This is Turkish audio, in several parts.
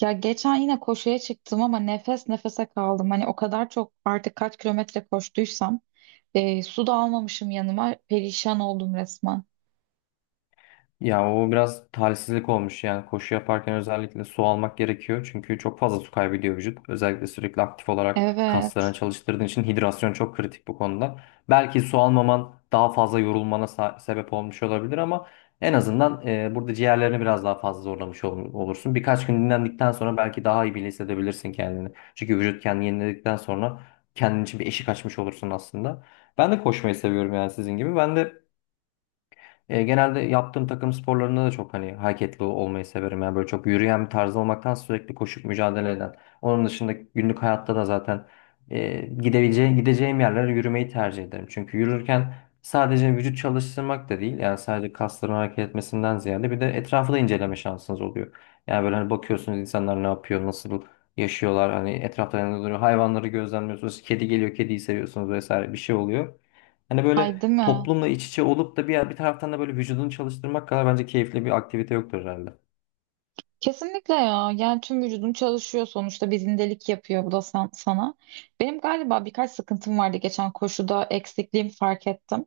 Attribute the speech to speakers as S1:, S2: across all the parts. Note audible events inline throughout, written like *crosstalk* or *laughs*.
S1: Ya geçen yine koşuya çıktım ama nefes nefese kaldım. Hani o kadar çok artık kaç kilometre koştuysam su da almamışım yanıma. Perişan oldum resmen.
S2: Ya o biraz talihsizlik olmuş yani koşu yaparken özellikle su almak gerekiyor çünkü çok fazla su kaybediyor vücut. Özellikle sürekli aktif olarak kaslarını
S1: Evet.
S2: çalıştırdığın için hidrasyon çok kritik bu konuda. Belki su almaman daha fazla yorulmana sebep olmuş olabilir ama en azından burada ciğerlerini biraz daha fazla zorlamış olursun. Birkaç gün dinlendikten sonra belki daha iyi bile hissedebilirsin kendini. Çünkü vücut kendini yeniledikten sonra kendin için bir eşik açmış olursun aslında. Ben de koşmayı seviyorum yani sizin gibi. Ben de genelde yaptığım takım sporlarında da çok hani hareketli olmayı severim. Yani böyle çok yürüyen bir tarz olmaktan sürekli koşup mücadele eden. Onun dışında günlük hayatta da zaten gideceğim yerlere yürümeyi tercih ederim. Çünkü yürürken sadece vücut çalıştırmak da değil. Yani sadece kasların hareket etmesinden ziyade bir de etrafı da inceleme şansınız oluyor. Yani böyle hani bakıyorsunuz insanlar ne yapıyor, nasıl yaşıyorlar. Hani etrafta ne duruyor, hayvanları gözlemliyorsunuz. Kedi geliyor, kediyi seviyorsunuz vesaire bir şey oluyor. Hani böyle
S1: Ay değil mi?
S2: toplumla iç içe olup da bir taraftan da böyle vücudunu çalıştırmak kadar bence keyifli bir aktivite yoktur herhalde.
S1: Kesinlikle ya. Yani tüm vücudum çalışıyor sonuçta. Bir zindelik yapıyor bu da sana. Benim galiba birkaç sıkıntım vardı geçen koşuda. Eksikliğimi fark ettim.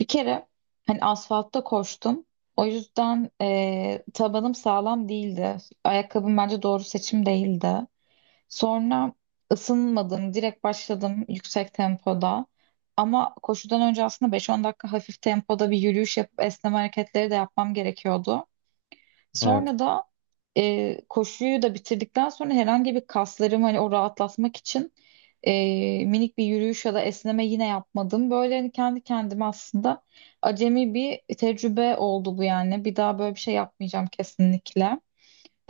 S1: Bir kere hani asfaltta koştum. O yüzden tabanım sağlam değildi. Ayakkabım bence doğru seçim değildi. Sonra ısınmadım, direkt başladım yüksek tempoda. Ama koşudan önce aslında 5-10 dakika hafif tempoda bir yürüyüş yapıp esneme hareketleri de yapmam gerekiyordu.
S2: Evet.
S1: Sonra da koşuyu da bitirdikten sonra herhangi bir kaslarımı hani o rahatlatmak için minik bir yürüyüş ya da esneme yine yapmadım. Böyle hani kendi kendime aslında acemi bir tecrübe oldu bu yani. Bir daha böyle bir şey yapmayacağım kesinlikle.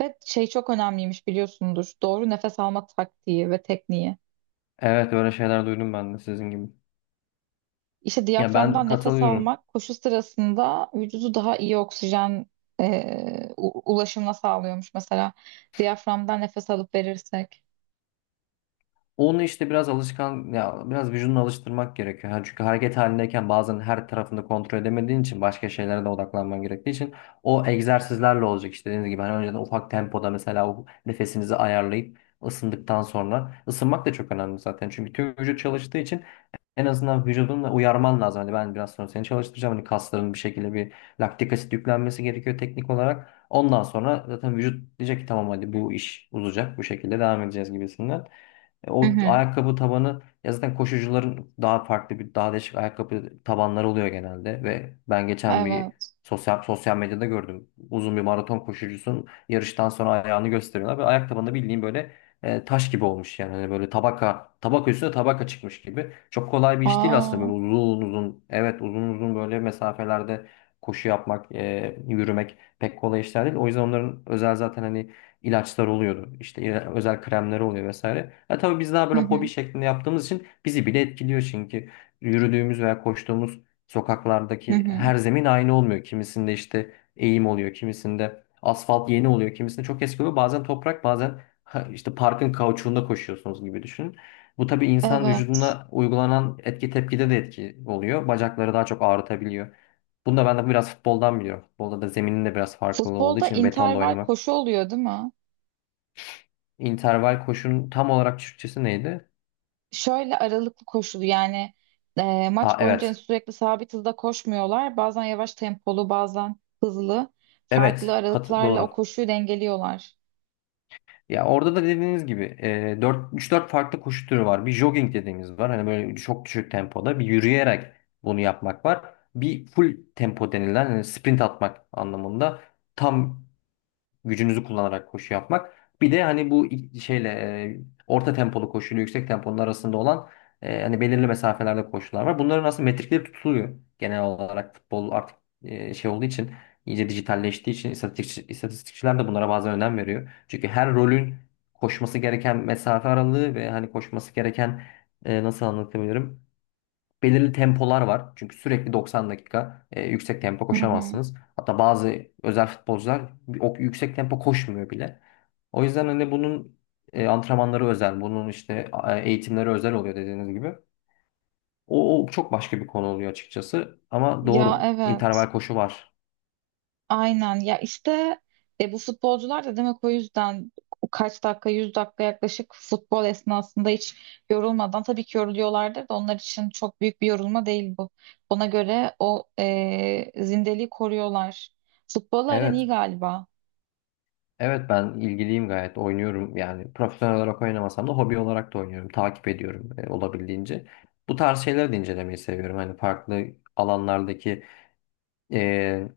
S1: Ve şey çok önemliymiş biliyorsundur. Doğru nefes alma taktiği ve tekniği.
S2: Evet öyle şeyler duydum ben de sizin gibi.
S1: İşte
S2: Ya ben
S1: diyaframdan nefes
S2: katılıyorum.
S1: almak koşu sırasında vücudu daha iyi oksijen ulaşımına sağlıyormuş. Mesela diyaframdan nefes alıp verirsek.
S2: Onu işte biraz alışkan ya biraz vücudunu alıştırmak gerekiyor. Yani çünkü hareket halindeyken bazen her tarafını kontrol edemediğin için başka şeylere de odaklanman gerektiği için o egzersizlerle olacak işte dediğiniz gibi. Hani önceden ufak tempoda mesela o nefesinizi ayarlayıp ısındıktan sonra ısınmak da çok önemli zaten. Çünkü tüm vücut çalıştığı için en azından vücudunla uyarman lazım. Hani ben biraz sonra seni çalıştıracağım. Hani kasların bir şekilde bir laktik asit yüklenmesi gerekiyor teknik olarak. Ondan sonra zaten vücut diyecek ki tamam hadi bu iş uzayacak. Bu şekilde devam edeceğiz gibisinden.
S1: Hı
S2: O
S1: hı.
S2: ayakkabı tabanı ya zaten koşucuların daha farklı bir daha değişik ayakkabı tabanları oluyor genelde ve ben geçen bir
S1: Evet.
S2: sosyal medyada gördüm. Uzun bir maraton koşucusunun yarıştan sonra ayağını gösteriyorlar ve ayak tabanında bildiğin böyle taş gibi olmuş yani hani böyle tabaka tabaka üstüne tabaka çıkmış gibi. Çok kolay bir iş değil aslında
S1: Aa.
S2: böyle uzun uzun evet uzun uzun böyle mesafelerde koşu yapmak, yürümek pek kolay işler değil. O yüzden onların özel zaten hani ilaçlar oluyordu. İşte özel kremler oluyor vesaire. Ha, tabii biz daha
S1: Hı
S2: böyle hobi
S1: hı.
S2: şeklinde yaptığımız için bizi bile etkiliyor çünkü yürüdüğümüz veya koştuğumuz
S1: Hı
S2: sokaklardaki
S1: hı.
S2: her zemin aynı olmuyor. Kimisinde işte eğim oluyor, kimisinde asfalt yeni oluyor, kimisinde çok eski oluyor. Bazen toprak, bazen ha, işte parkın kauçuğunda koşuyorsunuz gibi düşünün. Bu tabii insan
S1: Evet.
S2: vücuduna uygulanan etki tepkide de etki oluyor. Bacakları daha çok ağrıtabiliyor. Bunu da ben de biraz futboldan biliyorum. Futbolda da zeminin de biraz farklılığı olduğu
S1: Futbolda
S2: için betonda
S1: interval
S2: oynamak.
S1: koşu oluyor değil mi?
S2: İnterval koşunun tam olarak Türkçesi neydi?
S1: Şöyle aralıklı koşulu yani
S2: Aa
S1: maç boyunca
S2: evet.
S1: sürekli sabit hızda koşmuyorlar. Bazen yavaş tempolu, bazen hızlı. Farklı
S2: Evet. Kat
S1: aralıklarla o
S2: doğru.
S1: koşuyu dengeliyorlar.
S2: Ya orada da dediğiniz gibi e, 4 3-4 farklı koşu türü var. Bir jogging dediğimiz var. Hani böyle çok düşük tempoda bir yürüyerek bunu yapmak var. Bir full tempo denilen hani sprint atmak anlamında tam gücünüzü kullanarak koşu yapmak. Bir de hani bu e, orta tempolu koşuyla yüksek temponun arasında olan hani belirli mesafelerde koşular var. Bunların aslında metrikleri tutuluyor. Genel olarak futbol artık e, şey olduğu için iyice dijitalleştiği için istatistikçiler de bunlara bazen önem veriyor. Çünkü her rolün koşması gereken mesafe aralığı ve hani koşması gereken nasıl anlatabilirim? Belirli tempolar var. Çünkü sürekli 90 dakika yüksek tempo
S1: Hı hı.
S2: koşamazsınız. Hatta bazı özel futbolcular o yüksek tempo koşmuyor bile. O yüzden hani bunun antrenmanları özel, bunun işte eğitimleri özel oluyor dediğiniz gibi. O çok başka bir konu oluyor açıkçası. Ama
S1: Ya
S2: doğru.
S1: evet.
S2: interval koşu var.
S1: Aynen. Ya işte bu futbolcular da demek o yüzden kaç dakika, 100 dakika yaklaşık futbol esnasında hiç yorulmadan tabii ki yoruluyorlardır da onlar için çok büyük bir yorulma değil bu. Ona göre o zindeliği koruyorlar. Futbol aran iyi
S2: Evet.
S1: galiba.
S2: Evet ben ilgiliyim gayet. Oynuyorum yani. Profesyonel olarak oynamasam da hobi olarak da oynuyorum. Takip ediyorum olabildiğince. Bu tarz şeyleri de incelemeyi seviyorum. Hani farklı alanlardaki e,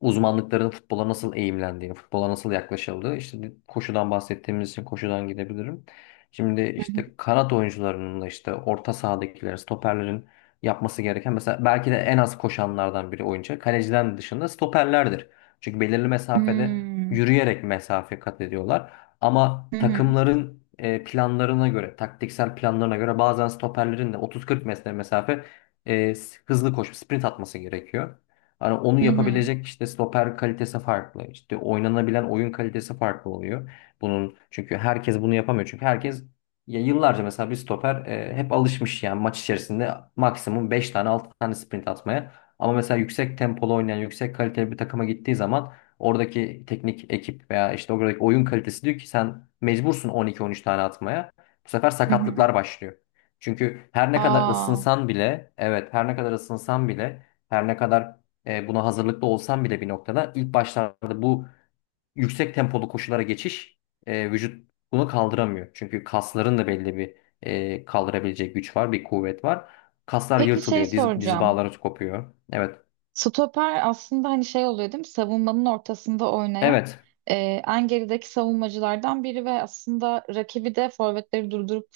S2: uzmanlıkların futbola nasıl eğimlendiğini, futbola nasıl yaklaşıldığı. İşte koşudan bahsettiğimiz için koşudan gidebilirim. Şimdi işte kanat oyuncularının da işte orta sahadakilerin, stoperlerin yapması gereken mesela belki de en az koşanlardan biri oyuncu. Kaleciden dışında stoperlerdir. Çünkü belirli mesafede
S1: Hmm.
S2: yürüyerek mesafe kat ediyorlar. Ama
S1: Hı hı.
S2: takımların planlarına göre, taktiksel planlarına göre bazen stoperlerin de 30-40 metre mesafe e, hızlı koşup sprint atması gerekiyor. Hani onu
S1: Hı hı.
S2: yapabilecek işte stoper kalitesi farklı. İşte oynanabilen oyun kalitesi farklı oluyor. Bunun çünkü herkes bunu yapamıyor. Çünkü herkes ya yıllarca mesela bir stoper hep alışmış yani maç içerisinde maksimum 5 tane 6 tane sprint atmaya. Ama mesela yüksek tempolu oynayan, yüksek kaliteli bir takıma gittiği zaman oradaki teknik ekip veya işte oradaki oyun kalitesi diyor ki sen mecbursun on iki on üç tane atmaya. Bu sefer
S1: Hı hı.
S2: sakatlıklar başlıyor. Çünkü her ne kadar
S1: Aa.
S2: ısınsan bile, evet her ne kadar ısınsan bile her ne kadar buna hazırlıklı olsan bile bir noktada ilk başlarda bu yüksek tempolu koşulara geçiş vücut bunu kaldıramıyor. Çünkü kasların da belli bir kaldırabilecek güç var, bir kuvvet var. Kaslar
S1: Peki şey
S2: yırtılıyor, diz
S1: soracağım.
S2: bağları kopuyor. Evet,
S1: Stoper aslında hani şey oluyor değil mi? Savunmanın ortasında oynayan
S2: evet,
S1: e, en gerideki savunmacılardan biri ve aslında rakibi de forvetleri durdurup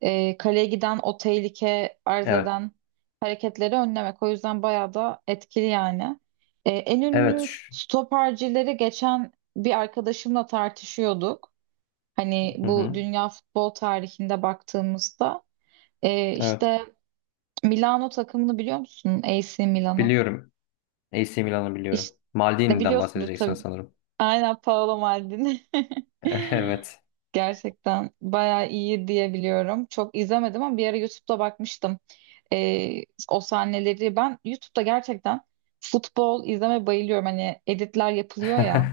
S1: kaleye giden o tehlike arz
S2: evet,
S1: eden hareketleri önlemek. O yüzden bayağı da etkili yani. En
S2: evet.
S1: ünlü stopercileri geçen bir arkadaşımla tartışıyorduk. Hani
S2: Hı
S1: bu
S2: hı.
S1: dünya futbol tarihinde baktığımızda.
S2: Evet,
S1: İşte Milano takımını biliyor musun? AC Milan'ı.
S2: biliyorum. AC Milan'ı biliyorum.
S1: İşte
S2: Maldini'den
S1: biliyorsundur
S2: bahsedeceksin
S1: tabii.
S2: sanırım.
S1: Aynen Paolo Maldini.
S2: *laughs*
S1: *laughs*
S2: Evet.
S1: Gerçekten bayağı iyi diye biliyorum. Çok izlemedim ama bir ara YouTube'da bakmıştım. Ee, O sahneleri ben YouTube'da gerçekten futbol izleme bayılıyorum. Hani editler yapılıyor
S2: *laughs*
S1: ya.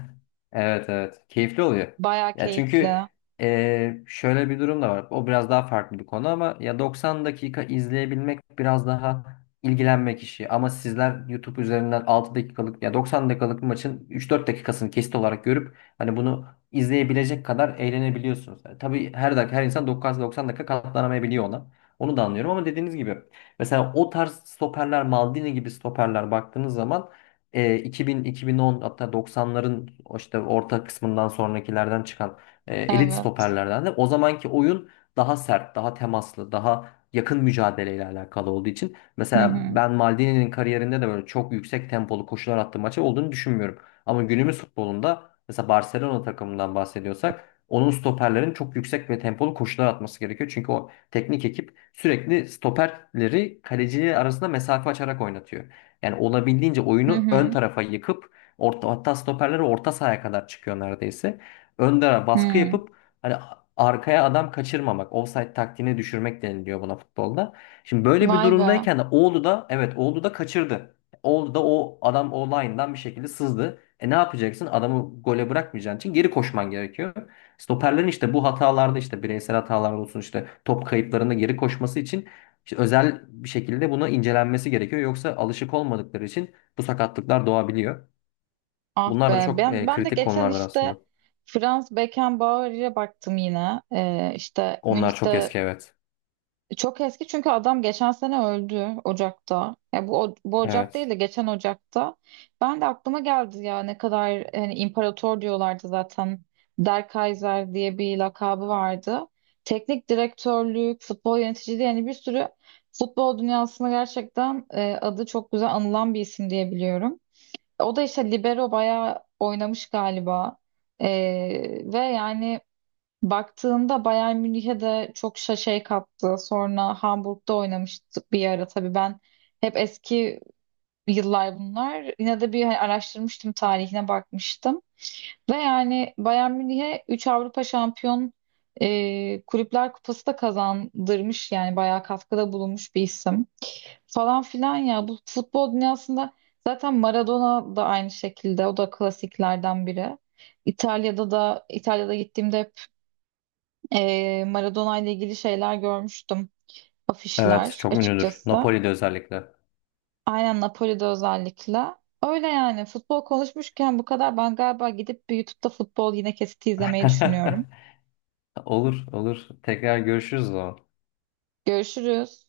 S2: Evet evet. Keyifli oluyor.
S1: Bayağı
S2: Ya çünkü
S1: keyifli.
S2: şöyle bir durum da var. O biraz daha farklı bir konu ama ya 90 dakika izleyebilmek biraz daha ilgilenmek işi. Ama sizler YouTube üzerinden 6 dakikalık ya 90 dakikalık bir maçın 3-4 dakikasını kesit olarak görüp hani bunu izleyebilecek kadar eğlenebiliyorsunuz. Yani tabii her dakika her insan 90 dakika katlanamayabiliyor ona. Onu da anlıyorum ama dediğiniz gibi mesela o tarz stoperler Maldini gibi stoperler baktığınız zaman 2000, 2010 hatta 90'ların o işte orta kısmından sonrakilerden çıkan elit
S1: Evet.
S2: stoperlerden de o zamanki oyun daha sert, daha temaslı, daha yakın mücadeleyle alakalı olduğu için
S1: Hı
S2: mesela
S1: hı.
S2: ben Maldini'nin kariyerinde de böyle çok yüksek tempolu koşular attığı maçı olduğunu düşünmüyorum. Ama günümüz futbolunda mesela Barcelona takımından bahsediyorsak onun stoperlerin çok yüksek ve tempolu koşular atması gerekiyor. Çünkü o teknik ekip sürekli stoperleri kaleciyle arasında mesafe açarak oynatıyor. Yani olabildiğince
S1: Hı
S2: oyunu ön
S1: hı.
S2: tarafa yıkıp orta, hatta stoperleri orta sahaya kadar çıkıyor neredeyse. Öndere baskı
S1: Hı.
S2: yapıp hani arkaya adam kaçırmamak, offside taktiğini düşürmek deniliyor buna futbolda. Şimdi böyle bir
S1: Vay be.
S2: durumdayken de Oğlu da evet Oğlu da kaçırdı. Oğlu da o adam o line'dan bir şekilde sızdı. E ne yapacaksın? Adamı gole bırakmayacağın için geri koşman gerekiyor. Stoperlerin işte bu hatalarda işte bireysel hatalar olsun işte top kayıplarında geri koşması için işte özel bir şekilde buna incelenmesi gerekiyor. Yoksa alışık olmadıkları için bu sakatlıklar doğabiliyor.
S1: Ah
S2: Bunlar da
S1: be.
S2: çok
S1: Ben ben de
S2: kritik
S1: geçen
S2: konulardır
S1: işte
S2: aslında.
S1: Franz Beckenbauer'e baktım yine. İşte
S2: Onlar çok eski
S1: Münih'te.
S2: evet.
S1: Çok eski çünkü adam geçen sene öldü Ocak'ta. Ya bu bu Ocak
S2: Evet.
S1: değil de geçen Ocak'ta. Ben de aklıma geldi ya ne kadar hani imparator diyorlardı zaten. Der Kaiser diye bir lakabı vardı. Teknik direktörlük, futbol yöneticiliği yani bir sürü futbol dünyasında gerçekten adı çok güzel anılan bir isim diye biliyorum. O da işte libero bayağı oynamış galiba. E, Ve yani baktığında Bayern Münih'e de çok şey kattı. Sonra Hamburg'da oynamıştık bir ara. Tabii ben hep eski yıllar bunlar. Yine de bir hani araştırmıştım, tarihine bakmıştım. Ve yani Bayern Münih'e 3 Avrupa Şampiyon Kulüpler Kupası da kazandırmış. Yani bayağı katkıda bulunmuş bir isim. Falan filan ya. Bu futbol dünyasında zaten Maradona da aynı şekilde. O da klasiklerden biri. İtalya'da gittiğimde Maradona ile ilgili şeyler görmüştüm.
S2: Evet
S1: Afişler
S2: çok ünlüdür.
S1: açıkçası.
S2: Napoli'de özellikle.
S1: Aynen Napoli'de özellikle. Öyle yani futbol konuşmuşken bu kadar. Ben galiba gidip bir YouTube'da futbol yine kesiti
S2: *laughs*
S1: izlemeyi düşünüyorum.
S2: Olur olur. Tekrar görüşürüz o zaman.
S1: Görüşürüz.